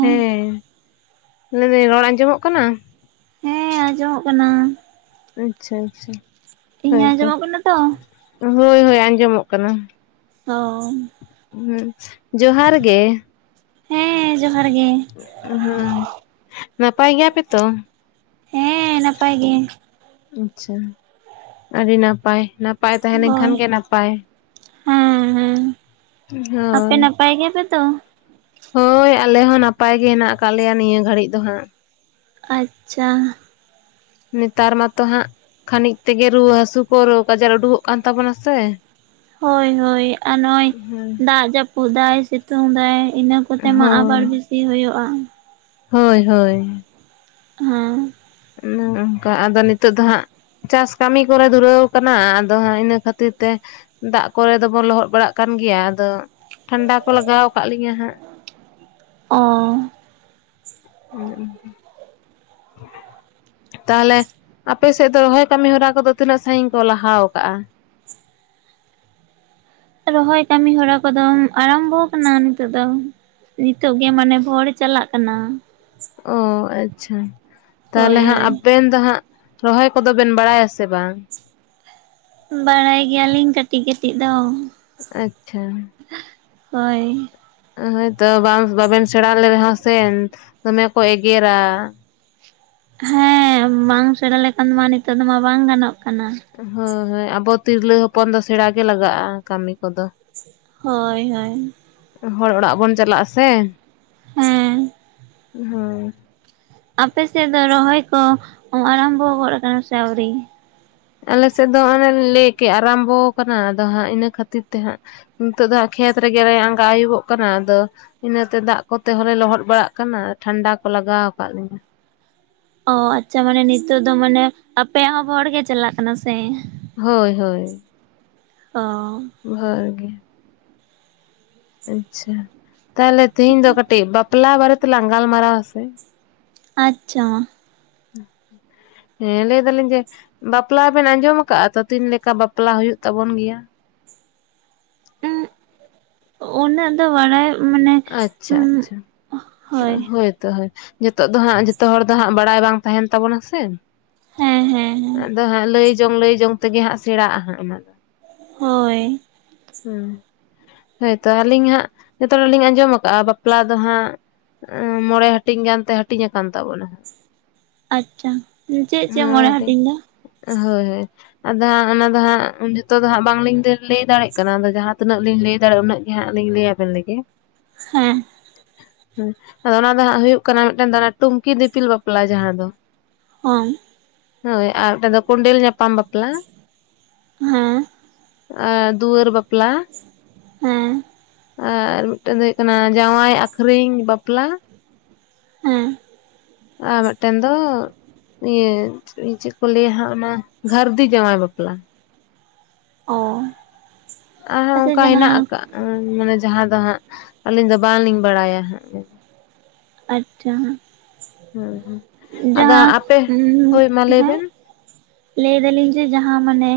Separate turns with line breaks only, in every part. ᱦᱮᱸ ᱞᱟᱹᱭ ᱫᱟᱹᱧ ᱨᱚᱲ ᱟᱸᱡᱚᱢᱚᱜ ᱠᱟᱱᱟ
ᱦᱮᱸ ᱟᱸᱡᱚᱢᱚᱜ ᱠᱟᱱᱟ᱾
ᱟᱪᱷᱟ ᱟᱪᱷᱟ
ᱤᱧᱟᱹᱜ
ᱦᱳᱭᱛᱚ
ᱟᱸᱡᱚᱢᱚᱜ ᱠᱟᱱᱟ ᱛᱚ
ᱦᱳᱭ ᱦᱳᱭ ᱟᱸᱡᱚᱢᱚᱜ ᱠᱟᱱᱟ
ᱚᱻ
ᱦᱩᱸ ᱡᱚᱦᱟᱨ ᱜᱮ?
ᱦᱮᱸ ᱡᱚᱦᱟᱨ ᱜᱮ
ᱦᱩᱸ ᱱᱟᱯᱟᱭ ᱜᱮᱭᱟ ᱯᱮ ᱛᱚ?
ᱦᱮᱸ ᱱᱟᱯᱟᱭ ᱜᱮ᱾
ᱟᱪᱪᱷᱟ ᱟᱹᱰᱤ ᱱᱟᱯᱟᱭ ᱱᱟᱯᱼᱼ ᱯᱟᱭ ᱛᱟᱦᱮᱸᱞᱱᱠᱷᱟᱱ
ᱦᱳᱭ
ᱜᱮ ᱱᱟᱯᱟᱭ
ᱦᱮᱸ ᱦᱮᱸ ᱟᱯᱮ
ᱦᱳᱭ᱾
ᱱᱟᱯᱟᱭ ᱜᱮᱭᱟᱯᱮ ᱛᱚ?
ᱦᱳᱭ ᱟᱞᱮ ᱦᱚᱸ ᱱᱟᱯᱟᱭ ᱜᱮ ᱦᱮᱱᱟᱜ ᱟᱠᱟᱫ ᱞᱮᱭᱟ ᱱᱤᱭᱟᱹ ᱜᱷᱟᱹᱲᱤᱡ ᱫᱚ ᱦᱟᱸᱜ᱾
ᱟᱪᱪᱷᱟ᱾
ᱱᱮᱛᱟᱨ ᱢᱟᱛᱚ ᱦᱟᱸᱜ ᱠᱷᱟᱹᱱᱤᱠ ᱛᱮᱜᱮ ᱨᱩᱣᱟᱹ ᱦᱟᱹᱥᱩ ᱠᱚ ᱨᱳᱜᱽ ᱟᱡᱟᱨ ᱩᱰᱩᱠᱚᱜ ᱠᱟᱱ ᱛᱟᱵᱚᱱᱟ ᱥᱮ?
ᱦᱳᱭ ᱦᱳᱭ ᱟᱨ ᱱᱚᱜᱚᱭ
ᱦᱮᱸ
ᱫᱟᱜ ᱡᱟᱹᱯᱩᱫ ᱫᱟᱭ ᱥᱤᱛᱩᱝ ᱫᱟᱭ ᱤᱱᱟᱹᱼᱼ ᱠᱚᱛᱮ ᱢᱟ
ᱦᱳᱭ
ᱟᱵᱟᱨ ᱵᱮᱥᱤ ᱦᱩᱭᱩᱜᱼᱟ᱾
ᱦᱳᱭ ᱦᱳᱭ᱾
ᱦᱮᱸᱻ
ᱚᱱᱟ ᱢᱟ ᱚᱝᱠᱟ ᱟᱫᱚ ᱱᱤᱛᱚᱜ ᱫᱚ ᱦᱟᱸᱜᱼᱼ ᱪᱟᱥ ᱠᱟᱢᱤ ᱠᱚᱨᱮ ᱫᱷᱩᱨᱟᱹᱣ ᱠᱟᱱᱟ ᱟᱫᱚ ᱦᱟᱸᱜ ᱤᱱᱟᱹ ᱠᱷᱟᱹᱛᱤᱨ ᱛᱮᱼᱼ ᱫᱟᱜ ᱠᱚᱨᱮ ᱫᱚᱵᱚ ᱞᱚᱦᱚᱫ ᱵᱟᱲᱟᱜ ᱠᱟᱱ ᱜᱮᱭᱟ ᱟᱫᱚᱼᱼ ᱴᱷᱟ ᱱᱰᱟ ᱠᱚ ᱞᱟᱜᱟᱣ ᱠᱟᱜ ᱞᱤᱧᱟᱹ ᱦᱟᱸᱜ᱾
ᱚᱸᱻ
ᱚᱱᱮ ᱚᱱᱠᱟ᱾ [inaudible] ᱛᱟᱦᱚᱞᱮ ᱟᱯᱮ ᱥᱮᱜ ᱫᱚ ᱨᱚᱦᱚᱭ ᱠᱟᱢᱤ ᱦᱚᱨᱟ ᱠᱚᱫᱚ ᱛᱤᱱᱟᱹᱜ ᱥᱟᱹᱜᱤᱧ ᱠᱚ ᱞᱟᱦᱟᱣ ᱠᱟᱜᱼᱟ?
ᱨᱚᱦᱚᱭ ᱠᱟᱢᱤ ᱦᱚᱨᱟ ᱠᱚᱫᱚ ᱟᱨᱟᱢᱵᱚᱣ ᱠᱟᱱᱟ ᱱᱤᱛᱚᱜ ᱫᱚ᱾ ᱱᱤᱛᱚᱜ ᱜᱮ ᱢᱟᱱᱮ ᱵᱷᱚᱲ ᱪᱟᱞᱟᱜ ᱠᱟᱱᱟ᱾
ᱚ ᱟᱪᱪᱷᱟ
ᱦᱳᱭ
ᱛᱟᱦᱚᱞᱮ ᱦᱟᱸᱜ
ᱦᱳᱭ
ᱟᱵᱮᱱ ᱫᱚ ᱦᱟᱸᱜᱼᱼ ᱨᱚᱦᱚᱭ ᱠᱚᱫᱚ ᱵᱮᱱ ᱵᱟᱲᱟᱭᱟ ᱥᱮ ᱵᱟᱝ?
ᱵᱟᱲᱟᱭ ᱜᱮᱭᱟ ᱞᱤᱤᱧ ᱠᱟᱹᱴᱤᱡ ᱠᱟᱹᱴᱤᱡ ᱫᱚ᱾
ᱟᱪᱪᱷᱟ᱾
ᱦᱚᱭ᱾
ᱚ ᱦᱚᱭᱛᱚ ᱵᱟᱝ ᱵᱟᱵᱮᱱ ᱥᱮᱬᱟ ᱞᱮ ᱨᱮᱦᱚᱸ ᱥᱮᱱ ᱫᱚᱢᱮ ᱠᱚ ᱮᱜᱮᱨᱟ᱾
ᱦᱮᱸ ᱵᱟᱝ ᱥᱮᱬᱟᱸ ᱞᱮᱠᱷᱟᱱ ᱢᱟ ᱱᱤᱛᱚᱜ ᱫᱚᱢᱟ ᱵᱟᱝ ᱜᱟᱱᱚᱜ ᱠᱟᱱᱟ᱾
ᱚ ᱦᱳᱭ ᱦᱳᱭ ᱟᱵᱚ ᱛᱤᱨᱞᱟᱹ ᱦᱚᱯᱚᱱ ᱫᱚ ᱥᱮᱬᱟ ᱜᱮ ᱞᱟᱜᱟᱜᱼᱟ ᱠᱟᱢᱤ ᱠᱚᱫᱚ᱾
ᱦᱚᱭ ᱦᱚᱭ᱾
ᱦᱚᱲ ᱚᱲᱟᱜ ᱵᱚᱱ ᱪᱟᱞᱟᱜᱼᱟ ᱥᱮ᱾
ᱦᱮᱸ᱾
ᱦᱚᱭ᱾
ᱟᱯᱮ ᱥᱮᱜ ᱫᱚ ᱨᱚᱦᱚᱭ ᱠᱚ ᱟᱨᱟᱢᱵᱷᱚᱣ ᱜᱚᱫ ᱟᱠᱟᱱᱟ ᱥᱮ ᱟᱣᱨᱤ?
ᱟᱞᱮ ᱥᱮᱜ ᱫᱚ ᱚᱱᱮ ᱞᱤᱧ ᱞᱟᱹᱭ ᱠᱮᱜ ᱟᱨᱟᱢᱵᱚᱣ ᱠᱟᱱᱟ ᱟᱫᱚ ᱦᱟᱸᱜ ᱤᱱᱟᱹ ᱠᱷᱟᱹᱛᱤᱨ ᱛᱮ ᱦᱟᱸᱜᱼᱼ ᱱᱤᱛᱚᱜ ᱫᱚ ᱦᱟᱸᱜ ᱠᱷᱮᱛ ᱨᱮᱜᱮ ᱞᱮ ᱟᱸᱜᱟ ᱟᱹᱭᱩᱵᱚᱜ ᱠᱟᱱᱟ ᱟᱫᱚᱼᱼ ᱤᱱᱟᱹᱛᱮ ᱫᱟᱜ ᱠᱚᱛᱮ ᱦᱚᱸᱱᱞᱮ ᱞᱚᱦᱚᱫ ᱵᱟᱲᱟᱜ ᱠᱟᱱᱟ ᱟ ᱴᱷᱟᱱᱰᱟ ᱠᱚ ᱞᱟᱜᱟᱣ ᱠᱟᱜ ᱞᱤᱧᱟᱹ᱾
ᱚ ᱟᱪᱪᱷᱟ ᱢᱟᱱᱮ ᱱᱤᱛᱚᱜ ᱫᱚ ᱢᱟᱱᱮ ᱟᱯᱮᱭᱟᱜ ᱦᱚᱸ ᱵᱷᱚᱲ ᱜᱮ ᱪᱟᱞᱟᱜ ᱠᱟᱱᱟ ᱥᱮ?
ᱦᱳᱭ ᱦᱳᱭ᱾
ᱚᱻ᱾
ᱵᱷᱳᱨ ᱜᱮ᱾ ᱟᱪᱪᱷᱟ ᱛᱟᱦᱚᱞᱮ ᱛᱤᱦᱤᱧ ᱫᱚ ᱠᱟᱴᱤᱡ ᱵᱟᱯᱞᱟ ᱵᱟᱨᱮ ᱛᱮᱞᱟᱝ ᱜᱟᱞᱢᱟᱨᱟᱣᱟ ᱥᱮ?
ᱟᱪᱪᱷᱟ ᱢᱟ᱾
ᱦᱩᱸ᱾ ᱦᱮᱸ ᱞᱟᱹᱭ ᱫᱟᱞᱤᱧ ᱡᱮ ᱵᱟᱯᱞᱟ ᱵᱮᱱ ᱟᱸᱡᱚᱢ ᱟᱠᱟᱜᱼᱟ ᱛᱚ ᱛᱤᱱ ᱞᱮᱠᱟ ᱵᱟᱯᱞᱟ ᱦᱩᱭᱩᱜ ᱛᱟᱵᱚᱱ ᱜᱮᱭᱟ᱾
ᱩᱸᱜ ᱩᱱᱟᱹᱜ ᱫᱚ ᱵᱟᱲᱟᱭᱼᱼ
ᱟᱪᱪᱷᱟ ᱟᱪᱪᱷᱟ ᱦᱳᱭ ᱛᱚ ᱦᱳᱭ᱾ ᱡᱚᱛᱚᱜ ᱫᱚ ᱦᱟᱸᱜ ᱡᱚᱛᱚ ᱦᱚᱲ ᱫᱚ ᱦᱟᱸᱜ ᱵᱟᱲᱟᱭ ᱵᱟᱝ ᱛᱟᱦᱮᱱ ᱛᱟᱵᱚᱱᱟ ᱥᱮ?
ᱦᱮᱸ ᱦᱮᱸ ᱦᱮᱸ
ᱟᱫᱚ ᱦᱟᱸᱜ ᱞᱟᱹᱭ ᱡᱚᱝ ᱞᱟᱹᱭ ᱡᱚᱝ ᱛᱮᱜᱮ ᱦᱟᱸᱜ ᱥᱮᱬᱟᱜᱼᱟ ᱦᱟᱸᱜ ᱚᱱᱟ ᱫᱚ᱾
ᱦᱳᱭ᱾
ᱦᱩᱸ ᱦᱳᱭᱛᱚ ᱟᱞᱤᱧ ᱦᱟᱸᱜ ᱡᱚᱛᱚ ᱦᱚᱲ ᱞᱤᱧ ᱟᱸᱡᱚᱢ ᱠᱟᱜᱼᱟ ᱵᱟᱯᱞᱟ ᱫᱚ ᱦᱟᱸᱜᱼᱼ ᱟᱸᱻ ᱢᱚᱬᱮᱸ ᱦᱟᱹᱴᱤᱧ ᱜᱟᱱᱛᱮ ᱦᱟᱹᱴᱤᱧ ᱠᱟᱱ ᱛᱟᱵᱚᱱᱟ ᱦᱟᱸᱜ᱾
ᱟᱪᱪᱷᱟ ᱪᱮᱜ ᱪᱮᱜ ᱢᱚᱬᱮᱸ ᱦᱟᱹᱴᱤᱧ ᱫᱚ?
ᱦᱳᱭ ᱦᱳᱭ ᱟᱫᱚ ᱦᱟᱸᱜ ᱚᱱᱟ ᱫᱚ ᱦᱟᱸᱜ ᱩᱸ ᱡᱚᱛᱚ ᱫᱚ ᱦᱟᱸᱜ ᱵᱟᱝ ᱞᱤᱧ ‌ᱞᱟᱹ ᱞᱟᱹᱭ ᱫᱟᱲᱮᱜᱼᱼ ᱠᱟᱱᱟ ᱟᱫᱚ ᱡᱟᱦᱟᱸ ᱛᱤᱱᱟᱹᱜ ᱞᱤᱧ ᱞᱟᱹᱭ ᱫᱟᱲᱮᱜᱼᱟ ᱩᱱᱟᱹᱜ ᱜᱮ ᱦᱟᱸᱜ ᱞᱤᱧ ᱞᱟᱹᱭᱟ ᱵᱮᱱ ᱞᱮᱜᱮ᱾
ᱦᱮᱸ᱾
[inaudible] ᱦᱩᱸ ᱟᱫᱚ ᱚᱱᱟ ᱫᱚ ᱦᱟᱸᱜ ᱦᱩᱭᱩᱜ ᱠᱟᱱᱟ ᱢᱤᱫᱴᱟᱝ ᱫᱚ ᱴᱩᱝᱠᱤ ᱫᱤᱯᱤᱞ ᱵᱟᱯᱞᱟ ᱡᱟᱦᱟᱸ ᱫᱚ᱾
ᱦᱚᱢ᱾
ᱦᱳᱭ ᱟᱨ‌ ᱢᱤᱫᱴᱮᱱ ᱫᱚ ᱠᱩᱸᱰᱮᱞ ᱧᱟᱯᱟᱢ ᱵᱟᱯᱞᱟ᱾
ᱦᱩᱸ᱾
ᱟ ᱫᱩᱣᱟᱹᱨ ᱵᱟᱯᱞᱟ,
ᱦᱮᱸᱻ
ᱟᱨ ᱢᱤᱫᱴᱮᱱ ᱫᱚ ᱦᱩᱭᱩᱜ ᱠᱟᱱᱟ ᱡᱟᱶᱟᱭ ᱟᱠᱷᱨᱤᱧ ᱵᱟᱯᱞᱟ᱾
ᱦᱮᱸ
ᱟᱨ ᱢᱤᱫᱴᱮᱱ ᱫᱚ ᱤᱭᱟᱹ ᱪᱮ ᱪᱮᱫ ᱠᱚ ᱞᱟᱹᱭᱟ ᱦᱟᱸᱜ ᱚᱱᱟ ᱜᱷᱟᱹᱨᱫᱤ ᱡᱟᱶᱟᱭ ᱵᱟᱯᱞᱟ᱾
ᱚ
ᱟᱨᱦᱚᱸ
ᱟᱪᱪᱷᱟ
ᱚᱱᱠᱟ ᱦᱮᱱᱟᱜ
ᱡᱟᱦᱟᱸ
ᱟᱠᱟᱜᱼᱟ ᱢᱟᱱᱮ ᱡᱟᱦᱟᱸ ᱫᱚ ᱦᱟᱸᱜ ᱟᱹᱞᱤᱧ ᱫᱚ ᱵᱟᱝᱞᱤᱧ ᱵᱟᱲᱟᱭᱟ ᱦᱟᱸᱜ᱾
ᱟᱪᱪᱷᱟ
ᱦᱮᱸ ᱦᱮᱸ ᱟᱫᱚ
ᱡᱟᱦᱟᱸ
ᱟᱯᱮ ᱦᱳᱭ ᱢᱟ ᱞᱟᱹᱭ
ᱦᱮᱸ
ᱵᱮᱱ
ᱞᱟᱹᱭ ᱫᱟᱞᱤᱧ ᱡᱮ ᱡᱟᱦᱟᱸ ᱢᱟᱱᱮ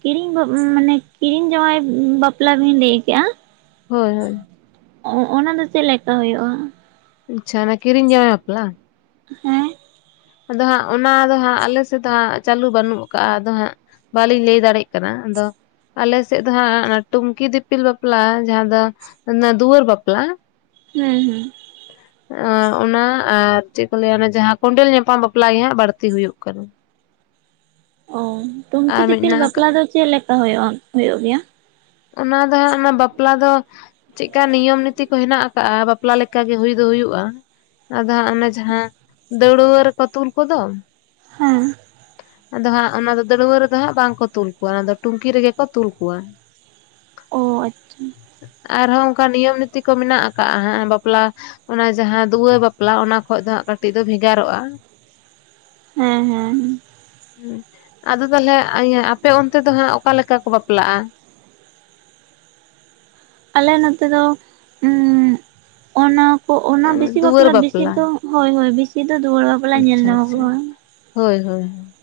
ᱠᱤᱨᱤᱧ ᱢᱟᱱᱮ ᱠᱤᱨᱤᱧ ᱡᱟᱶᱟᱭ ᱵᱟᱯᱞᱟ ᱵᱤᱱ ᱞᱟᱹᱭ ᱠᱮᱜᱼᱟ᱾
ᱦᱳᱭ ᱦᱳᱭ᱾
ᱚ ᱚᱱᱟ ᱫᱚ ᱪᱮᱫ ᱞᱮᱠᱟ ᱦᱩᱭᱩᱜᱼᱟ?
ᱟᱪᱪᱷᱟ ᱚᱱᱟ ᱠᱤᱨᱤᱧ ᱡᱟᱶᱟᱭ ᱵᱟᱯᱞᱟ?
ᱦᱮᱸ
ᱟᱫᱚ ᱦᱟᱸᱜ ᱚᱱᱟ ᱫᱚ ᱦᱟᱸᱜ ᱟᱞᱮ ᱥᱮᱫ ᱫᱚ ᱦᱟᱸᱜ ᱪᱟᱹᱞᱩ ᱵᱟᱹᱱᱩᱜ ᱟᱠᱟᱜᱼᱟ ᱟᱫᱚ ᱦᱟᱸᱜ ᱵᱟᱹᱞᱤᱧ ᱞᱟᱹᱭ ᱫᱟᱲᱮᱭᱟᱜ ᱠᱟᱱᱟ ᱟᱫᱚ ᱟᱞᱮ ᱥᱮᱫ ᱫᱚ ᱦᱟᱸᱜ ᱚᱱᱟ ᱴᱩᱝᱠᱤ ᱫᱤᱯᱤᱞ ᱵᱟᱯᱞᱟ ᱡᱟᱦᱟᱸ ᱫᱚᱼᱼ ᱚᱱᱟ ᱫᱩᱣᱟᱹᱨ ᱵᱟᱯᱞᱟ᱾
ᱦᱮᱸ ᱦᱮᱸ
ᱚ ᱚᱱᱟ ᱟᱨ ᱪᱮᱫ ᱠᱚ ᱞᱟᱹᱭᱟ ᱚᱱᱟ ᱡᱟᱦᱟᱸ ᱠᱚᱰᱮᱞ ᱧᱟᱼᱼ ᱯᱟᱢ ᱵᱟᱯᱞᱟ ᱜᱮ ᱦᱟᱸᱜ ᱵᱟᱹᱲᱛᱤ ᱦᱩᱭᱩᱜ ᱠᱟᱱᱟ᱾
ᱚ ᱴᱩᱝᱠᱤ
ᱟᱨ ᱢᱤᱫ
ᱫᱤᱯᱤᱞ
ᱦᱮᱱᱟᱜ
ᱵᱟᱯᱞᱟ
ᱟᱠᱟᱫ
ᱫᱚ ᱪᱮᱫ ᱞᱮᱠᱟ ᱦᱩᱭᱩᱜᱼᱟ ᱦᱩᱭᱩᱜ ᱜᱮᱭᱟ?
ᱚᱱᱟ ᱫᱚ ᱦᱟᱸᱜ ᱚᱱᱟ ᱵᱟᱯᱞᱟ ᱫᱚ ᱪᱮᱜ ᱠᱟ ᱱᱤᱭᱚᱢ ᱱᱤᱛᱤ ᱠᱚ ᱦᱮᱱᱟᱜ ᱟᱠᱟᱜᱼᱟ ᱵᱟᱯᱞᱟ ᱞᱮᱠᱟ ᱜᱮ ᱦᱩᱭ ᱫᱚ ᱦᱩᱭᱩᱜᱼᱟ᱾ ᱟᱫᱚ ᱦᱟᱸᱜ ᱚᱱᱟ ᱡᱟᱦᱟᱸ ᱫᱟᱹᱲᱣᱟᱹ ᱨᱮᱠᱚ ᱛᱩᱞ ᱠᱚᱫᱚ
ᱦᱩᱸᱼᱼ
ᱟᱫᱚ ᱦᱟᱸᱜ ᱚᱱᱟ ᱫᱚ ᱫᱟᱹᱲᱣᱟᱹ ᱨᱮᱫᱚ ᱦᱟᱸᱜ ᱵᱟᱝᱠᱚ ᱛᱩᱞ ᱠᱚᱣᱟ ᱚᱱᱟ ᱫᱚ ᱴᱩᱝᱠᱤ ᱨᱮᱜᱮ ᱠᱚ ᱛᱩᱞ ᱠᱚᱣᱟ᱾
ᱚ ᱟᱪᱪᱷᱟ
ᱟᱨᱦᱚᱸ ᱚᱱᱠᱟ ᱱᱤᱭᱚᱢ ᱱᱤᱛᱤ ᱠᱚ ᱢᱮᱱᱟᱜ ᱟᱠᱟᱜᱼᱟ ᱦᱟᱸᱜ ᱵᱟᱯᱞᱟ ᱚᱱᱟ ᱡᱟᱦᱟᱸ ᱫᱩᱣᱟᱹᱨ ᱵᱟᱯᱞᱟ ᱚᱱᱟ ᱠᱷᱚᱡ ᱫᱚ ᱦᱟᱸᱜ ᱠᱟᱹᱴᱤᱡ ᱫᱚ ᱵᱷᱮᱜᱟᱨᱚᱜᱼᱟ᱾ [inaudible]
ᱦᱮᱸ ᱦᱮᱸ
ᱦᱩᱸ ᱟᱫᱚ ᱛᱟᱞᱦᱮ ᱤᱭᱟᱹ ᱟᱯᱮ ᱚᱱᱛᱮ ᱫᱚ ᱦᱟᱸᱜ ᱚᱠᱟ ᱞᱮᱠᱟ ᱠᱚ ᱵᱟᱯᱞᱟᱜᱼᱟ?
ᱟᱞᱮ ᱱᱚᱛᱮ ᱫᱚ ᱩᱸ ᱚᱱᱟ ᱠᱚ ᱚᱱᱟ ᱵᱤᱥᱤ ᱵᱟᱯᱞᱟ ᱵᱤᱥᱤ ᱫᱚ ᱦᱳᱭ ᱦᱳᱭ ᱵᱤᱥᱤ ᱫᱚ ᱫᱩᱣᱟᱹᱨ ᱵᱟᱯ
ᱟᱪᱪᱷᱟ ᱟᱪᱪᱷᱟ, ᱦᱳᱭ ᱦᱳᱭ ᱦᱳᱭ᱾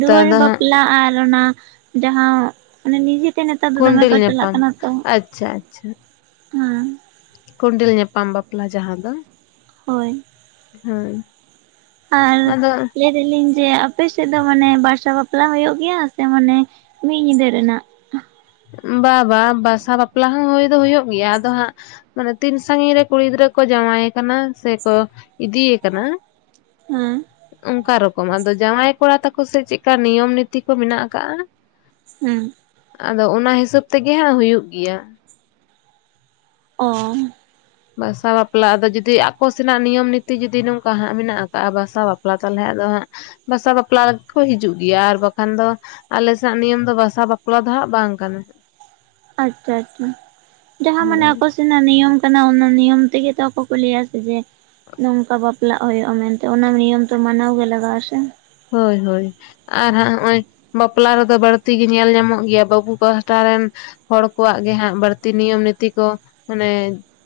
ᱫᱩᱣᱟᱹᱨ ᱵᱟᱯᱞᱟ ᱟᱨ ᱚᱱᱟ ᱡᱟᱦᱟᱸ ᱢᱟᱱᱮ ᱱᱤᱡᱮ ᱛᱮ ᱱᱮᱛᱟᱨ ᱫᱚ ᱫᱚᱢᱮ
ᱠᱚᱸᱰᱮᱞ
ᱠᱚ ᱪᱟᱞᱟᱜ
ᱧᱟᱯᱟᱢ
ᱠᱟᱱᱟ ᱛᱚ,
ᱟᱪᱪᱷᱟ ᱟᱪᱪᱷᱟ
ᱦᱮᱸ᱾
ᱠᱚᱸᱰᱮᱞ ᱧᱟᱯᱟᱢ ᱵᱟᱯᱞᱟ ᱡᱟᱦᱟᱸ ᱫᱚ᱾
ᱦᱳᱭ᱾
ᱦᱳᱭ᱾
ᱟᱨ
ᱟᱫᱚ
ᱞᱟᱹ [unintelligible] ᱡᱮ ᱟᱯᱮ ᱥᱮᱫ ᱫᱚ ᱢᱟᱱᱮ ᱵᱟᱨᱥᱟ ᱵᱟᱯᱞᱟ ᱦᱩᱭᱩᱜ ᱜᱮᱭᱟ ᱥᱮ ᱢᱟᱱᱮ ᱢᱤᱫ ᱧᱤᱫᱟᱹ ᱨᱮᱱᱟᱜ?
ᱵᱟ ᱵᱟ ᱵᱟᱥᱟ ᱵᱟᱯᱞᱟ ᱦᱚᱸ ᱦᱩᱭ ᱫᱚ ᱦᱩᱭᱩᱜ ᱜᱮᱭᱟ ᱟᱫᱚ ᱦᱟᱸᱜ ᱢᱟᱱᱮ ᱛᱤᱱ ᱥᱟᱜᱤᱧ ᱨᱮ ᱠᱩᱲᱤ ᱜᱤᱫᱽᱨᱟᱹ ᱠᱚ ᱡᱟᱶᱟᱭᱮ ᱠᱟᱱᱟ ᱥᱮᱠᱚ ᱤᱫᱤ ᱭᱮ ᱠᱟᱱᱟ
ᱦᱮᱸ᱾
ᱚᱱᱠᱟ ᱨᱚᱠᱚᱢ ᱟᱫᱚ ᱡᱟᱶᱟᱭ ᱠᱚᱲᱟ ᱛᱟᱠᱚ ᱥᱮᱫ ᱪᱮᱜᱠᱟ ᱱᱤᱭᱚᱢ ᱱᱤᱛᱤ ᱠᱚ ᱢᱮᱱᱟᱜ ᱠᱟᱜ-ᱟ
ᱦᱩᱸ᱾
ᱟᱫᱚ ᱚᱱᱟ ᱦᱤᱥᱟᱹᱵᱽ ᱛᱮᱜᱮ ᱦᱟᱸᱜ ᱦᱩᱭᱩᱜ ᱜᱮᱭᱟ᱾
ᱚ᱾
ᱵᱟᱥᱟ ᱵᱟᱯᱞᱟ ᱟᱫᱚ ᱡᱩᱫᱤ ᱟᱠᱚ ᱥᱮᱱᱟᱜ ᱱᱤᱭᱚᱢ ᱱᱤᱛᱤ ᱡᱩᱫᱤ ᱱᱚᱝᱠᱟ ᱦᱟᱸᱜ ᱢᱮᱱᱟᱜ ᱠᱟᱜ-ᱟ ᱵᱟᱥᱟ ᱵᱟᱯᱞᱟ ᱛᱟᱞᱦᱮ ᱟᱫᱚ ᱦᱟᱸᱜ ᱵᱟᱥᱟ ᱵᱟᱯᱞᱟ ᱠᱚ ᱦᱤᱡᱩᱜ ᱜᱮᱭᱟ ᱟᱨ ᱵᱟᱠᱷᱟᱱ ᱫᱚ ᱟᱞᱮ ᱥᱮᱱᱟᱜ ᱱᱤᱭᱚᱢ ᱫᱚ ᱵᱟᱥᱟ ᱵᱟᱯᱞᱟ ᱫᱚ ᱦᱟᱸᱜ ᱵᱟᱝ ᱠᱟᱱᱟ᱾
ᱟᱪᱪᱷᱟ ᱟᱪᱪᱷᱟ, ᱡᱟᱦᱟᱸ ᱢᱟᱱᱮ
ᱦᱮᱸ
ᱟᱠᱚ ᱥᱮ ᱥᱮᱱᱟᱜ ᱱᱤᱭᱚᱢ ᱠᱟᱱᱟ ᱚᱱᱟ ᱱᱤᱭᱚᱢ ᱛᱮᱜᱮ ᱛᱚ ᱟᱠᱚᱠᱚ ᱞᱟᱹᱭᱟ ᱥᱮ ᱡᱮ ᱱᱚᱝᱠᱟ ᱵᱟᱯᱞᱟᱜ ᱦᱩᱭᱩᱜᱼᱟ ᱢᱮᱱᱛᱮ ᱚᱱᱟ ᱱᱤᱭᱚᱢ ᱫᱚ ᱢᱟᱱᱟᱣ ᱜᱮ ᱞᱟᱜᱟᱜᱼᱟ ᱥᱮ᱾
ᱦᱳᱭ ᱦᱳᱭ᱾ ᱟᱨ ᱦᱟᱸᱜ ᱦᱚᱸᱜᱼᱚᱭ ᱵᱟᱯᱞᱟ ᱨᱮᱫᱚ ᱵᱟᱹᱲᱛᱤ ᱜᱮ ᱧᱮᱞ ᱧᱟᱢᱚᱜ ᱜᱮᱭᱟ ᱵᱟᱹᱵᱩ ᱯᱟᱦᱴᱟ ᱨᱮᱱ ᱦᱚᱲ ᱠᱚᱣᱟᱜ ᱜᱮ ᱦᱟᱸᱜ ᱵᱟᱹᱲᱛᱤ ᱱᱤᱭᱚᱢ ᱱᱤᱛᱤ ᱠᱚ ᱢᱟᱱᱮ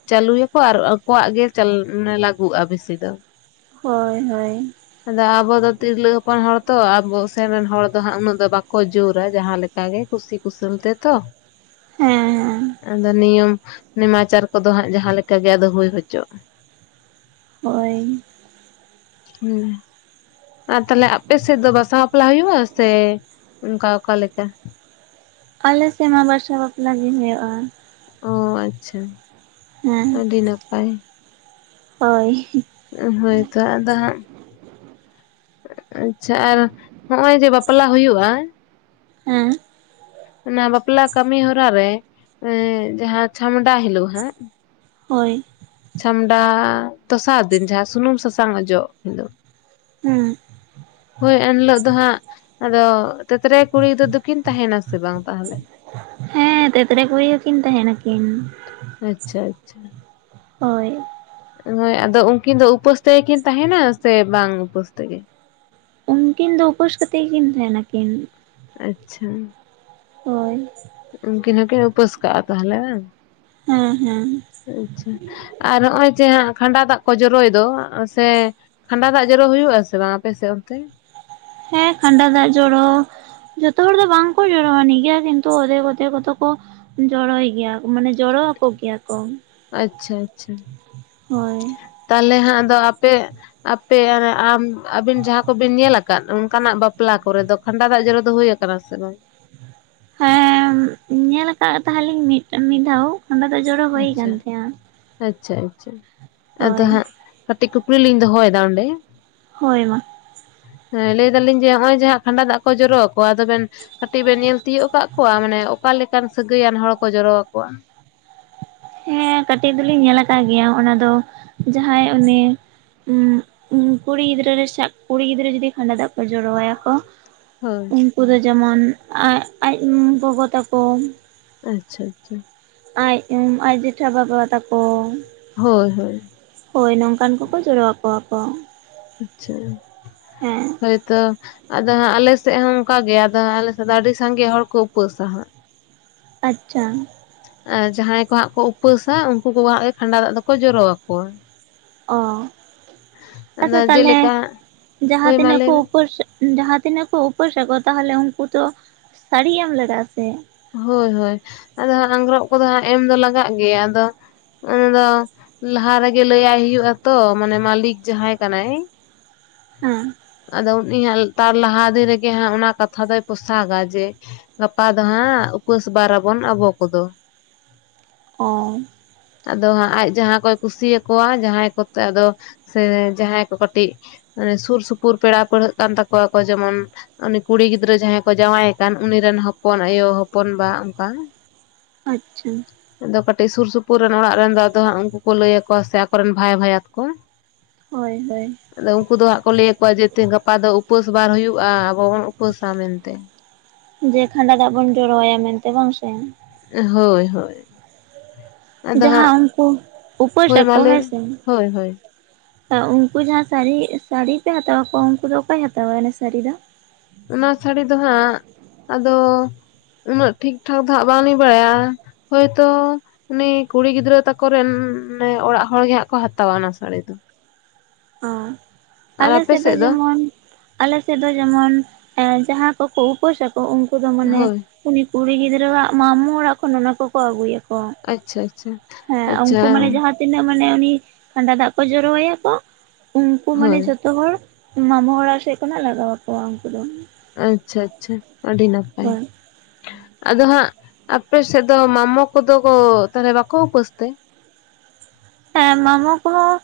ᱪᱟᱹᱞᱩᱭᱟᱠᱚ ᱟᱨ ᱟᱠᱚᱣᱟᱜ ᱜᱮ ᱪᱟᱞ ᱢᱟᱱᱮ ᱞᱟᱹᱜᱩᱜᱼᱟ ᱵᱮᱥᱤ ᱫᱚ᱾
ᱦᱳᱭ ᱦᱳᱭ᱾
ᱟᱫᱚ ᱟᱵᱚ ᱫᱚ ᱛᱤᱨᱞᱟᱹ ᱦᱚᱯᱚᱱ ᱦᱚᱲ ᱛᱚ ᱟᱵᱚ ᱥᱮᱱ ᱨᱮᱱ ᱦᱚᱲ ᱫᱚ ᱦᱟᱸᱜ ᱩᱱᱟᱹᱜ ᱫᱚ ᱵᱟᱠᱚ ᱡᱳᱨᱟ ᱡᱟᱦᱟᱸ ᱞᱮᱠᱟ ᱜᱮ᱾ ᱠᱩᱥᱤ ᱠᱩᱥᱟᱹᱞ ᱛᱮᱛᱚ᱾
ᱦᱮᱸ ᱦᱮᱸ
ᱟᱫᱚ ᱱᱤᱭᱚᱢ ᱱᱮᱢᱟᱪᱟᱨ ᱠᱚᱫᱚ ᱦᱟᱸᱜ ᱡᱟᱦᱟᱸ ᱞᱮᱠᱟ ᱜᱮ ᱟᱫᱚ ᱦᱩᱭ ᱦᱚᱪᱚᱜ᱾ [inaudible]
ᱦᱳᱭ᱾
ᱦᱩᱸ᱾ ᱟᱨ ᱛᱟᱞᱦᱮ ᱟᱯᱮ ᱥᱮᱫ ᱫᱚ ᱵᱟᱥᱟ ᱵᱟᱯᱞᱟ ᱦᱩᱭᱩᱜᱼᱟ ᱥᱮ ᱚᱱᱠᱟ ᱚᱠᱟ ᱞᱮᱠᱟ?
ᱟᱞᱮ ᱥᱮᱫ ᱢᱟ ᱵᱟᱥᱟ ᱵᱟᱯᱞᱟ ᱜᱮ ᱦᱩᱭᱩᱜᱼᱟ᱾
ᱚ ᱟᱪᱪᱷᱟ᱾
ᱦᱮᱸ᱾
ᱟᱹᱰᱤ ᱱᱟᱯᱟᱭ᱾
ᱦᱳᱭ
ᱩᱸ ᱦᱳᱭᱛᱚ ᱟᱫᱚ ᱦᱟᱸᱜ, ᱟᱪᱪᱷᱟ ᱟᱨ ᱦᱚᱜᱼᱚᱭ ᱡᱮ ᱵᱟᱯᱞᱟ ᱦᱩᱭᱩᱜᱼᱟ
ᱦᱮᱸ
ᱚᱱᱟ ᱵᱟᱯᱞᱟ ᱠᱟᱹᱢᱤ ᱦᱚᱨᱟ ᱨᱮ ᱮᱸ ᱡᱟᱦᱟᱸ ᱪᱷᱟᱢᱰᱟ ᱦᱤᱞᱚᱜ ᱦᱟᱸᱜ,
ᱦᱳᱭ,
ᱪᱷᱟᱢᱰᱟ ᱫᱚᱥᱟᱨ ᱫᱤᱱ ᱡᱟᱦᱟᱸ ᱥᱩᱱᱩᱢ ᱥᱟᱥᱟᱝ ᱚᱡᱚᱜ ᱦᱤᱞᱟᱹᱜ
[inaudible]
ᱦᱳᱭ ᱮᱱᱦᱤᱞᱚᱜ ᱫᱚ ᱦᱟᱸᱜ ᱟᱫᱚ ᱛᱮᱛᱨᱮ ᱠᱩᱲᱤ ᱫᱚ ᱫᱚᱠᱤᱱ ᱛᱟᱦᱮᱸᱱᱟ ᱥᱮ ᱵᱟᱝ ᱛᱟᱦᱚᱞᱮ?
ᱦᱮᱸ ᱛᱮᱛᱨᱮ ᱠᱩᱲᱤ ᱦᱚᱸᱠᱤᱱ ᱛᱟᱦᱮᱸᱱᱟᱠᱤᱱ᱾
ᱟᱪᱪᱷᱟ ᱟᱪᱪᱷᱟ᱾
ᱦᱳᱭ,
ᱦᱳᱭ ᱟᱫᱚ ᱩᱱᱠᱤᱱ ᱫᱚ ᱩᱯᱟᱹᱥ ᱛᱮᱜᱮᱠᱤᱱ ᱛᱟᱦᱮᱸᱱᱟ ᱥᱮ ᱵᱟᱝ ᱩᱯᱟᱹᱥ ᱛᱮᱜᱮ?
ᱠᱤᱱ ᱫᱚ ᱩᱯᱟᱹᱥ ᱠᱟᱛᱮᱜ ᱠᱤᱱ ᱛᱟᱦᱮᱸᱱᱟᱠᱤᱱ᱾
ᱟᱪᱪᱷᱟ,
ᱦᱳᱭ
ᱩᱱᱠᱤᱱ ᱦᱚᱸᱠᱤᱱ ᱩᱯᱟᱹᱥ ᱠᱟᱜᱼᱟ ᱛᱟᱦᱚᱞᱮ ᱵᱟᱝ?
ᱦᱮᱸᱦᱮᱸ ᱦᱮᱸ᱾
ᱟᱪᱪᱷᱟ ᱟᱨ ᱱᱚᱜᱼᱚᱭ ᱡᱮ ᱦᱟᱸᱜ ᱠᱷᱟᱸᱰᱟ ᱫᱟᱜᱽ ᱠᱚ ᱡᱚᱨᱚᱭ ᱫᱚ ᱥᱮ ᱠᱷᱟᱸᱰᱟ ᱫᱟᱜᱽ ᱡᱚᱨᱚ ᱦᱩᱭᱩᱜ ᱟᱥᱮ ᱵᱟᱝ ᱟᱯᱮᱥᱮᱜ ᱚᱱᱛᱮ?
ᱦᱮᱸ ᱠᱷᱟᱸᱰᱟ ᱫᱟᱜᱽ ᱡᱚᱨᱚ ᱡᱚᱛᱚ ᱦᱚᱲ ᱫᱚ ᱵᱟᱝᱠᱚ ᱡᱚᱨᱚ ᱟᱹᱱᱤᱡ ᱜᱮᱭᱟ ᱠᱤᱱᱛᱩ ᱚᱫᱷᱮᱠ ᱚᱫᱷᱮᱠ ᱠᱚ ᱫᱚ ᱠᱚ, ᱡᱚᱲᱚᱭ ᱜᱮᱭᱟ ᱢᱟᱱᱮ ᱡᱚᱲᱚ ᱟᱠᱚ ᱜᱮᱭᱟ ᱠᱚ᱾
ᱟᱪᱪᱷᱟ ᱟᱪᱪᱷᱟ᱾
ᱦᱳᱭ᱾
ᱛᱟᱦᱚᱞᱮ ᱦᱟᱸᱜ ᱟᱫᱚ ᱟᱯᱮ ᱟᱯᱮᱭᱟᱜ ᱨᱮ ᱟᱢ ᱟᱹᱵᱤᱱ ᱡᱟᱦᱟᱸ ᱠᱚᱵᱤᱱ ᱧᱮᱞᱟᱠᱟᱫ ᱚᱱᱠᱟᱱᱟᱜ ᱵᱟᱯᱞᱟ ᱠᱚᱨᱮ ᱫᱚ ᱠᱷᱟᱸᱱᱰᱟ ᱫᱟᱜᱽ ᱡᱚᱨᱚ ᱫᱚ ᱦᱩᱭ ᱟᱠᱟᱱᱟ ᱥᱮ ᱵᱟᱝ?
ᱦᱮᱸ ᱧᱮᱞ ᱟᱠᱟᱜ ᱛᱟᱦᱮᱸᱞᱤᱧ ᱢᱤᱜᱴᱟᱝ ᱢᱤᱜ ᱫᱷᱟᱣ᱾ ᱠᱷᱟᱸᱰᱟ ᱫᱟᱜᱽ ᱡᱚᱨᱚ ᱦᱩᱭ ᱠᱟᱱ
ᱟᱪᱪᱷᱟ
ᱜᱮᱭᱟ
ᱟᱪᱪᱷᱟ
ᱦᱳᱭ᱾
ᱠᱟᱹᱴᱤᱜ ᱠᱩᱠᱞᱤ ᱞᱤᱧ ᱫᱚᱦᱚᱭ ᱫᱟ ᱚᱸᱰᱮ?
ᱦᱚᱭ ᱢᱟ᱾
ᱦᱮᱸ ᱞᱟᱹᱭ ᱫᱟᱞᱤᱧ ᱡᱮ ᱦᱚᱸᱜᱼᱚᱭ ᱡᱮ ᱡᱟᱦᱟᱸ ᱠᱷᱟᱸᱰᱟ ᱫᱟᱜᱽ ᱠᱚ ᱡᱚᱨᱚ ᱠᱚᱣᱟ ᱟᱫᱚᱵᱮᱱ ᱠᱟᱹᱴᱤᱜ ᱵᱮᱱ ᱧᱮᱞ ᱛᱤᱭᱟᱹᱜ ᱟᱠᱟᱜ ᱠᱚᱣᱟ ᱢᱟᱱᱮ ᱚᱠᱟᱞᱮᱠᱟᱱ ᱥᱟᱹᱜᱟᱹᱭᱟᱱ ᱦᱚᱲ ᱠᱚ ᱡᱚᱨᱚᱣᱟᱠᱚᱣᱟ?
ᱦᱮᱸ ᱠᱟᱹᱴᱤᱜ ᱫᱩᱞᱤᱧ ᱧᱮᱞᱟᱠᱟᱜ ᱜᱮᱭᱟ ᱚᱱᱟ ᱫᱚ ᱡᱟᱦᱟᱸᱭ ᱩᱱᱤ ᱩᱸ ᱩᱸ ᱠᱩᱲᱤ ᱜᱤᱫᱽᱨᱟᱹ ᱨᱮ ᱥᱟᱜ ᱠᱩᱲᱤ ᱜᱤᱫᱽᱨᱟᱹ ᱡᱩᱫᱤ ᱠᱷᱟᱸᱰᱟ ᱫᱟᱜᱽ ᱠᱚ ᱡᱚᱨᱚᱣᱟᱭᱟ ᱠᱚ᱾
ᱦᱚᱭ,
ᱩᱱᱠᱩ ᱫᱚ ᱡᱮᱢᱚᱱ ᱟᱡᱽ ᱟᱡᱽ ᱜᱚᱜᱚ ᱛᱟᱠᱚ
ᱟᱪᱪᱷᱟ ᱟᱪᱪᱷᱟ᱾
ᱟᱡᱽ ᱩᱸ ᱟᱡ ᱡᱮᱴᱷᱟ ᱵᱟᱵᱟ ᱛᱟᱠᱚ
ᱦᱚᱭ ᱦᱚᱭ᱾
ᱦᱚᱭ ᱱᱚᱝᱠᱟᱱ ᱠᱚᱠᱚ ᱡᱚᱨᱚ ᱣᱟᱠᱚᱣᱟ ᱠᱚ᱾
ᱟᱪᱪᱷᱟ
ᱦᱮᱸ
ᱦᱚᱭᱛᱚ, ᱟᱫᱚ ᱦᱟᱸᱜ ᱟᱞᱮᱥᱮᱜ ᱦᱚᱸ ᱚᱱᱠᱟ ᱜᱮ ᱟᱫᱚ ᱟᱞᱮᱥᱮᱜ ᱫᱚ ᱟᱹᱰᱤ ᱥᱟᱸᱜᱮ ᱦᱚᱲ ᱠᱚ ᱩᱯᱟᱹᱥᱟ ᱦᱟᱸᱜ᱾
ᱟᱪᱪᱷᱟ,
ᱟᱸ ᱡᱟᱦᱟᱸᱭ ᱠᱚ ᱦᱟᱸᱜ ᱠᱚ ᱩᱯᱟᱹᱥᱟ ᱩᱱᱠᱩ ᱠᱚ ᱦᱟᱸᱜ ᱜᱮ ᱠᱷᱟᱸᱰᱟ ᱫᱟᱜᱽ ᱫᱚᱠᱚ ᱡᱚᱨᱚ ᱟᱠᱚᱣᱟ᱾
ᱚ
ᱟᱫᱚ
ᱟᱪᱪᱷᱟ ᱛᱟᱦᱞᱮ
ᱡᱮᱞᱮᱠᱟ
ᱡᱟᱦᱟᱸ
ᱦᱳᱭ ᱢᱟ
ᱛᱤᱱᱟᱹᱜ ᱠᱚ
ᱞᱟᱹᱭ ᱵᱮᱱ
ᱩᱯᱟᱹᱥ, ᱡᱟᱦᱟᱸ ᱛᱤᱱᱟᱹᱜ ᱠᱚ ᱩᱯᱟᱹᱥ ᱟᱠᱚ ᱛᱟᱦᱚᱞᱮ ᱩᱱᱠᱩ ᱫᱚ ᱥᱟᱹᱲᱤ ᱮᱢ ᱞᱟᱜᱟᱜ-ᱟ ᱥᱮ ᱾
ᱦᱳᱭ ᱦᱳᱭ ᱟᱫᱚ ᱦᱟᱸᱜ ᱟᱝᱜᱽᱨᱚᱜ ᱠᱚᱫᱚ ᱦᱟᱸᱜ ᱮᱢ ᱫᱚ ᱞᱟᱜᱟᱜ ᱜᱮᱭᱟ ᱟᱫᱚ ᱚᱱᱟ ᱫᱚ ᱞᱟᱦᱟ ᱨᱮᱜᱮ ᱞᱟᱹᱭᱟᱭ ᱦᱩᱭᱩᱜ-ᱟ ᱛᱚ ᱢᱟᱱᱮ ᱢᱟᱹᱞᱤᱠ ᱡᱟᱦᱟᱸᱭ ᱠᱟᱱᱟᱭ ᱾
ᱦᱩᱸ ᱾
ᱟᱫᱚ ᱩᱱᱤ ᱦᱟᱸᱜ ᱛᱟᱨ ᱞᱟᱦᱟ ᱫᱤᱱ ᱨᱮᱜᱮ ᱦᱟᱸᱜ ᱚᱱᱟ ᱠᱟᱛᱷᱟ ᱫᱚᱭ ᱯᱳᱚᱥᱟᱜᱟ ᱡᱮ ᱜᱟᱯᱟ ᱫᱚ ᱦᱟᱸᱜ ᱩᱯᱟᱹᱥ ᱵᱟᱨᱟ ᱵᱚᱱ ᱟᱵᱚ ᱠᱚᱫᱚ ᱾
ᱚᱸᱻ ᱾
ᱟᱫᱚ ᱦᱟᱸᱜ ᱟᱡ ᱡᱟᱦᱟᱸ ᱠᱚᱭ ᱠᱩᱥᱤᱭᱟᱠᱚᱣᱟ ᱡᱟᱦᱟᱸᱭ ᱠᱚᱛᱮ ᱟᱫᱚ ᱥᱮ ᱡᱟᱦᱟᱸᱭ ᱠᱚ ᱠᱟᱹᱴᱤᱡ ᱥᱩᱨ ᱥᱩᱯᱩᱨ ᱯᱮᱲᱟ ᱯᱟᱹᱲᱦᱟᱹᱜ ᱠᱟᱱ ᱛᱟᱠᱚᱣᱟ ᱠᱚ ᱡᱮᱢᱚᱱ ᱩᱱᱤ ᱠᱩᱲᱤ ᱜᱤᱫᱽᱨᱟᱹ ᱡᱟᱦᱟᱸᱭ ᱠᱚ ᱡᱟᱶᱟᱭᱮ ᱠᱟᱱ ᱩᱱᱤ ᱨᱮᱱ ᱦᱚᱯᱚᱱ ᱟᱭᱳ ᱦᱚᱯᱚᱱ ᱵᱟ ᱚᱱᱠᱟ ᱾
ᱟᱪᱪᱷᱟ ᱾
ᱟᱫᱚ ᱠᱟᱹᱴᱤᱡ ᱥᱩᱨ ᱥᱩᱯᱩᱨ ᱨᱮᱱ ᱚᱲᱟᱜ ᱨᱮᱱ ᱫᱚ ᱟᱫᱚ ᱦᱟᱸᱜ ᱩᱱᱠᱩ ᱠᱚ ᱞᱟᱹᱭ ᱟᱠᱚᱣᱟ ᱥᱮ ᱟᱠᱚᱨᱮᱱ ᱵᱷᱟᱭ ᱵᱷᱟᱭᱟᱛ ᱠᱚ [unintelligible]
ᱦᱚᱭ ᱦᱚᱭ ᱾
ᱟᱫᱚ ᱩᱱᱠᱩ ᱫᱚ ᱦᱟᱸᱜ ᱠᱚ ᱞᱟᱹᱭ ᱟᱠᱚᱣᱟ ᱡᱮ ᱛᱮ ᱜᱟᱯᱟ ᱫᱚ ᱩᱯᱟᱹᱥ ᱵᱟᱨ ᱦᱩᱭᱩᱜ-ᱟ ᱟᱵᱚ ᱵᱚᱱ ᱩᱯᱟᱹᱥᱟ ᱢᱮᱱᱛᱮ ᱾
ᱡᱮ ᱠᱷᱟᱸᱰᱟ ᱫᱟᱜ ᱵᱚᱱ ᱡᱚᱨᱚᱟᱭᱟ ᱢᱮᱱᱛᱮ ᱵᱟᱝ ᱥᱮ ᱾
ᱦᱳᱭ ᱦᱳᱭ ᱾
ᱡᱟᱦᱟᱸ ᱩᱱᱠᱩ ᱩᱯᱟᱹᱥ
ᱦᱳᱭ ᱢᱟ
ᱟᱠᱚ
ᱞᱟᱹᱭ
ᱦᱮᱸ
ᱢᱮ
ᱥᱮ
ᱦᱳᱭ ᱦᱳᱭ
ᱩᱱᱠᱩ ᱡᱟᱦᱟᱸ ᱥᱟᱹᱨᱤ ᱥᱟᱹᱲᱤ ᱯᱮ ᱦᱟᱛᱟᱣ ᱟᱠᱚᱣᱟ ᱩᱱᱠᱩ ᱫᱚ ᱚᱠᱚᱭ ᱦᱟᱛᱟᱣᱟ ᱚᱱᱟ ᱥᱟᱹᱲᱤ ᱫᱚ
ᱚᱱᱟ ᱥᱟᱹᱲᱤ ᱫᱚ ᱦᱟᱸᱜ ᱟᱫᱚ ᱩᱱᱟᱹᱜ ᱴᱷᱤᱠᱴᱷᱟᱠ ᱫᱚ ᱦᱟᱸᱜ ᱵᱟᱝ ᱞᱤᱧ ᱵᱟᱲᱟᱭᱟ ᱦᱚᱭᱛᱚ ᱩᱱᱤ ᱠᱩᱲᱤ ᱜᱤᱫᱽᱨᱟᱹ ᱛᱟᱠᱚᱨᱮᱱ ᱱᱮ ᱚᱲᱟᱜ ᱦᱚᱲ ᱜᱮ ᱦᱟᱸᱜ ᱠᱚ ᱦᱟᱛᱟᱣᱟ ᱚᱱᱟ ᱥᱟᱹᱲᱤ ᱫᱚ ᱾
ᱚ ᱟᱞᱮ ᱥᱮᱫ ᱫᱚ ᱡᱮᱢᱚᱱ ᱟᱞᱮ ᱥᱮᱫ ᱫᱚ ᱡᱮᱢᱚᱱ ᱡᱟᱦᱟᱸ ᱠᱚᱠᱚ ᱩᱯᱟᱹᱥᱟ ᱠᱚ ᱩᱱᱠᱩ ᱫᱚ ᱢᱟᱱᱮ
ᱦᱳᱭ
ᱩᱱᱤ ᱠᱩᱲᱤ ᱜᱤᱫᱽᱨᱟᱹᱟᱜ ᱢᱟᱢᱚ ᱚᱲᱟᱜ ᱠᱷᱚᱱ ᱚᱱᱟ ᱠᱚᱠᱚ ᱟᱹᱜᱩᱭᱟ ᱠᱚ,
ᱟᱪᱪᱷᱟ ᱟᱪᱪᱷᱟ
ᱦᱮᱸ
ᱟᱪᱪᱷᱟ
ᱩᱱᱠᱩ ᱢᱟᱱᱮ ᱡᱟᱦᱟᱸ ᱛᱤᱱᱟᱹᱜ ᱢᱟᱱᱮ ᱩᱱᱤ ᱠᱷᱟᱸᱰᱟ ᱫᱟᱜᱽ ᱠᱚ ᱡᱚᱨᱚᱟᱭᱟ ᱠᱚ ᱩᱱᱠᱩ ᱢᱟᱱᱮ
ᱦᱳᱭ
ᱡᱚᱛᱚ ᱛᱚ ᱦᱚᱲ ᱢᱟᱢᱚ ᱦᱚᱲᱟᱜ ᱥᱮᱜ ᱠᱷᱚᱱᱟᱜ ᱞᱟᱜᱟᱣ ᱟᱠᱚᱣᱟ ᱩᱱᱠᱩ ᱫᱚ ᱾
ᱟᱪᱪᱷᱟ ᱟᱪᱪᱷᱟ ᱟᱹᱰᱤ ᱱᱟᱯᱟᱭ ᱾
ᱦᱳᱭ
ᱟᱫᱚ ᱦᱟᱸᱜ ᱟᱯᱮ ᱥᱮᱫ ᱫᱚ ᱢᱟᱢᱚ ᱠᱚᱫᱚ ᱜᱚ ᱛᱟᱦᱚᱞᱮ ᱵᱟᱠᱚ ᱩᱯᱟᱹᱥ ᱛᱮ?
ᱦᱮᱸ ᱢᱟᱢᱚ ᱠᱚᱦᱚᱸ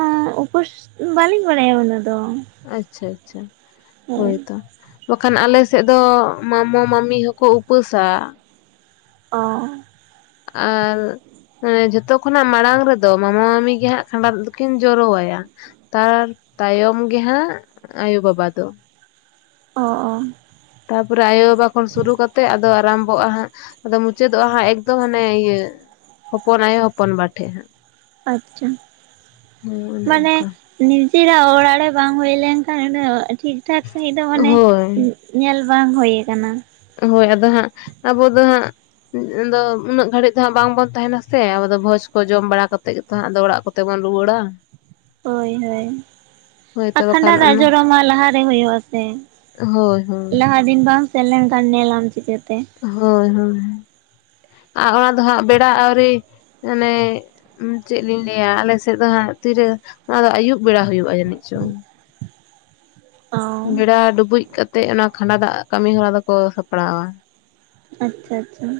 ᱩᱸ ᱩᱯᱟᱹᱥ ᱵᱟᱹᱞᱤᱧ ᱵᱟᱲᱟᱭᱟ ᱩᱱᱟᱹᱜ ᱫᱚ ᱾
ᱟᱪᱪᱷᱟ ᱟᱪᱪᱷᱟ ᱦᱳᱭᱛᱚ ᱾ ᱵᱟᱠᱷᱟᱱ ᱟᱞᱮ ᱥᱮᱫ ᱫᱚ ᱢᱟᱢᱚ ᱢᱟᱹᱢᱤ ᱦᱚᱸᱠᱚ ᱩᱯᱟᱹᱥᱟ ᱾
ᱚᱻ ᱾
ᱟᱨ ᱢᱟᱱᱮ ᱡᱷᱚᱛᱚ ᱠᱷᱚᱱᱟᱜ ᱢᱟᱲᱟᱝ ᱨᱮᱫᱚ ᱢᱟᱢᱟ ᱢᱟᱹᱟᱢᱤ ᱜᱮ ᱦᱟᱸᱜ ᱠᱷᱟᱸᱰᱟ ᱫᱟᱜ ᱫᱚᱠᱤᱱ ᱡᱚᱨᱚ ᱟᱭᱟ। ᱛᱟᱨ ᱛᱟᱭᱚᱢ ᱜᱮ ᱦᱟᱸᱜ ᱟᱭᱳ ᱵᱟᱵᱟ ᱫᱚ।
ᱚ ᱚ।
ᱛᱟᱨ ᱯᱚᱨᱮ ᱟᱭᱳ ᱵᱟᱵᱟ ᱠᱷᱚᱱ ᱥᱩᱨᱩ ᱠᱟᱛᱮᱜ ᱟᱫᱚ ᱟᱨᱟᱢᱵᱷᱚᱜ-ᱟ ᱦᱟᱸᱜ ᱟᱫᱚ ᱢᱩᱪᱟᱹᱫᱚᱜ-ᱟ ᱦᱟᱸᱜ ᱮᱠᱫᱚᱢ ᱦᱟᱱᱮ ᱤᱭᱟᱹ ᱦᱚᱯᱚᱱ ᱟᱭᱳ ᱦᱚᱯᱚᱱ ᱵᱟ ᱴᱷᱮᱡ ᱦᱟᱸᱜ।
ᱟᱪᱪᱷᱟ
ᱦᱮᱸ ᱚᱱᱮ
ᱢᱟᱱᱮ
ᱚᱱᱠᱟ
ᱱᱤᱡᱮᱨᱟᱜ ᱚᱲᱟᱜ ᱨᱮ ᱵᱟᱝ ᱦᱩᱭ ᱞᱮᱱᱠᱷᱟᱱ ᱤᱱᱟᱹ ᱴᱷᱤᱠ ᱴᱷᱟᱠ ᱥᱟᱺᱦᱤᱡ ᱫᱚ ᱢᱟᱱᱮ
ᱦᱳᱭ
ᱧᱮᱞ ᱵᱟᱝ ᱦᱩᱭ ᱠᱟᱱᱟ।
ᱦᱳᱭ ᱟᱫᱚ ᱦᱟᱸᱜ ᱟᱵᱚ ᱫᱚ ᱦᱟᱸᱜ ᱟᱫᱚ ᱩᱱᱟᱹᱜ ᱜᱷᱟᱹᱲᱤᱡ ᱫᱚ ᱦᱟᱸᱜ ᱵᱟᱝ ᱵᱚᱱ ᱛᱟᱦᱮᱸᱱᱟ ᱥᱮ ᱟᱵᱚ ᱫᱚ ᱵᱷᱚᱡᱽ ᱠᱚ ᱡᱚᱢ ᱵᱟᱲᱟ ᱠᱟᱛᱮᱜ ᱜᱮ ᱦᱟᱸᱜ ᱟᱫᱚ ᱚᱲᱟᱜ ᱠᱚᱛᱮ ᱵᱚᱱ ᱨᱩᱣᱟᱹᱲᱟ।
ᱦᱳᱭ ᱦᱳᱭ
ᱦᱳᱭ ᱛᱚ
ᱟᱨ ᱠᱷᱟᱱᱰᱟ
ᱵᱟᱠᱷᱟᱱ
ᱫᱟᱜ
ᱚᱱᱟ
ᱡᱚᱨᱚ ᱢᱟ ᱞᱟᱦᱟᱨᱮ ᱦᱩᱭᱩᱜ ᱟᱥᱮ?
ᱦᱳᱭ ᱦᱳᱭ।
ᱞᱟᱦᱟ ᱫᱤᱱ ᱵᱟᱝᱢ ᱥᱮᱱ ᱞᱮᱱ ᱠᱷᱟᱱ ᱧᱮᱞᱟᱢ ᱪᱤᱠᱟᱹᱛᱮ।
ᱦᱳᱭ ᱦᱳᱭ, ᱟᱨ ᱚᱱᱟ ᱫᱚ ᱦᱟᱸᱜ ᱵᱮᱲᱟ ᱟᱹᱣᱨᱤ ᱢᱟᱱᱮ ᱪᱮᱫ ᱞᱤᱧ ᱞᱟᱹᱭᱟ ᱟᱞᱮ ᱥᱮᱫ ᱫᱚ ᱦᱟᱜ ᱛᱤᱨᱮ ᱚᱱᱟ ᱫᱚ ᱟᱹᱭᱩᱵ ᱵᱮᱲᱟ ᱦᱩᱭᱩᱜᱼᱟ ᱡᱟᱹᱱᱤᱡ ᱪᱚᱝ?
ᱚ
ᱵᱮᱲᱟ ᱰᱩᱵᱩᱡ ᱠᱟᱛᱮᱜ ᱚᱱᱟ ᱠᱷᱟᱸᱰᱟ ᱫᱟᱜ ᱠᱟᱹᱢᱤ ᱦᱚᱨᱟ ᱫᱚᱠᱚ ᱥᱟᱯᱲᱟᱣᱼᱟ।
ᱟᱪᱪᱷᱟ ᱟᱪᱪᱷᱟ।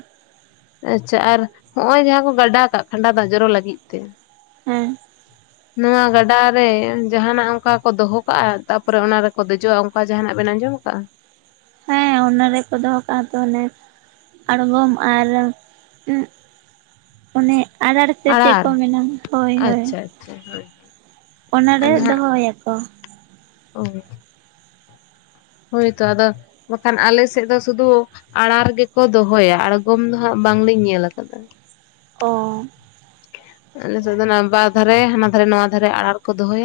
ᱟᱪᱪᱷᱟ ᱟᱨ ᱦᱚᱸᱜᱼᱚᱭ ᱡᱟᱦᱟᱸ ᱠᱚ ᱜᱟᱰᱟ ᱠᱟᱜ ᱠᱷᱟᱸᱰᱟ ᱫᱟᱜ ᱡᱚᱨᱚ ᱞᱟᱹᱜᱤᱫ ᱛᱮ,
ᱦᱮᱸᱻ
ᱱᱚᱣᱟ ᱜᱟᱰᱟ ᱨᱮ ᱡᱟᱦᱟᱱᱟᱜ ᱚᱱᱠᱟ ᱠᱚ ᱫᱚᱦᱚ ᱠᱟᱜᱼᱟ ᱛᱟᱯᱚᱨᱮ ᱚᱱᱟ ᱨᱮᱠᱚ ᱫᱮᱡᱚᱜᱼᱟ ᱚᱱᱠᱟ ᱡᱟᱦᱟᱱᱟᱜ ᱵᱮᱱ ᱟᱸᱡᱚᱢ ᱟᱠᱟᱜᱼᱟ?
ᱦᱮᱸ ᱚᱱᱟ ᱨᱮᱠᱚ ᱫᱚᱦᱚ ᱠᱟᱜᱼᱟ ᱛᱚᱞᱮᱼᱼ ᱟᱲᱜᱚᱢ ᱟᱨᱼᱼ ᱚᱱᱮ ᱟᱫᱟᱨ ᱥᱮ ᱪᱮᱫ
ᱟᱲᱟᱨ
ᱠᱚ ᱢᱮᱱᱟ? ᱦᱳᱭ ᱦᱳᱭ᱾
ᱟᱪᱪᱷᱟ ᱟᱪᱪᱷᱟ ᱦᱳᱭ,
ᱚᱱᱟ ᱨᱮ ᱫᱚᱦᱚ ᱭᱟᱠᱚ।
ᱚᱻ ᱦᱳᱭ ᱛᱚ ᱟᱫᱚ ᱵᱟᱠᱷᱟᱱ ᱟᱞᱮ ᱥᱮᱫ ᱫᱚ ᱥᱩᱫᱷᱩ ᱟᱲᱟᱨ ᱜᱮᱠᱚ ᱫᱚᱦᱚᱭᱟ ᱟᱬᱜᱚᱢ ᱫᱚ ᱦᱟᱸᱜ ᱵᱟᱝᱞᱤᱧ ᱧᱮᱞ ᱟᱠᱟᱫᱟ। [inaudible]
ᱚᱻ
ᱟᱞᱮ ᱥᱮᱫ ᱫᱚ ᱚᱱᱟ ᱵᱟᱨ ᱫᱷᱟᱨᱮ ᱦᱟᱱᱟ ᱫᱷᱟᱨᱮ ᱱᱚᱣᱟ ᱫᱷᱟᱨᱮ ᱟᱲᱟᱨ ᱠᱚ ᱫᱚᱦᱚᱭᱟ।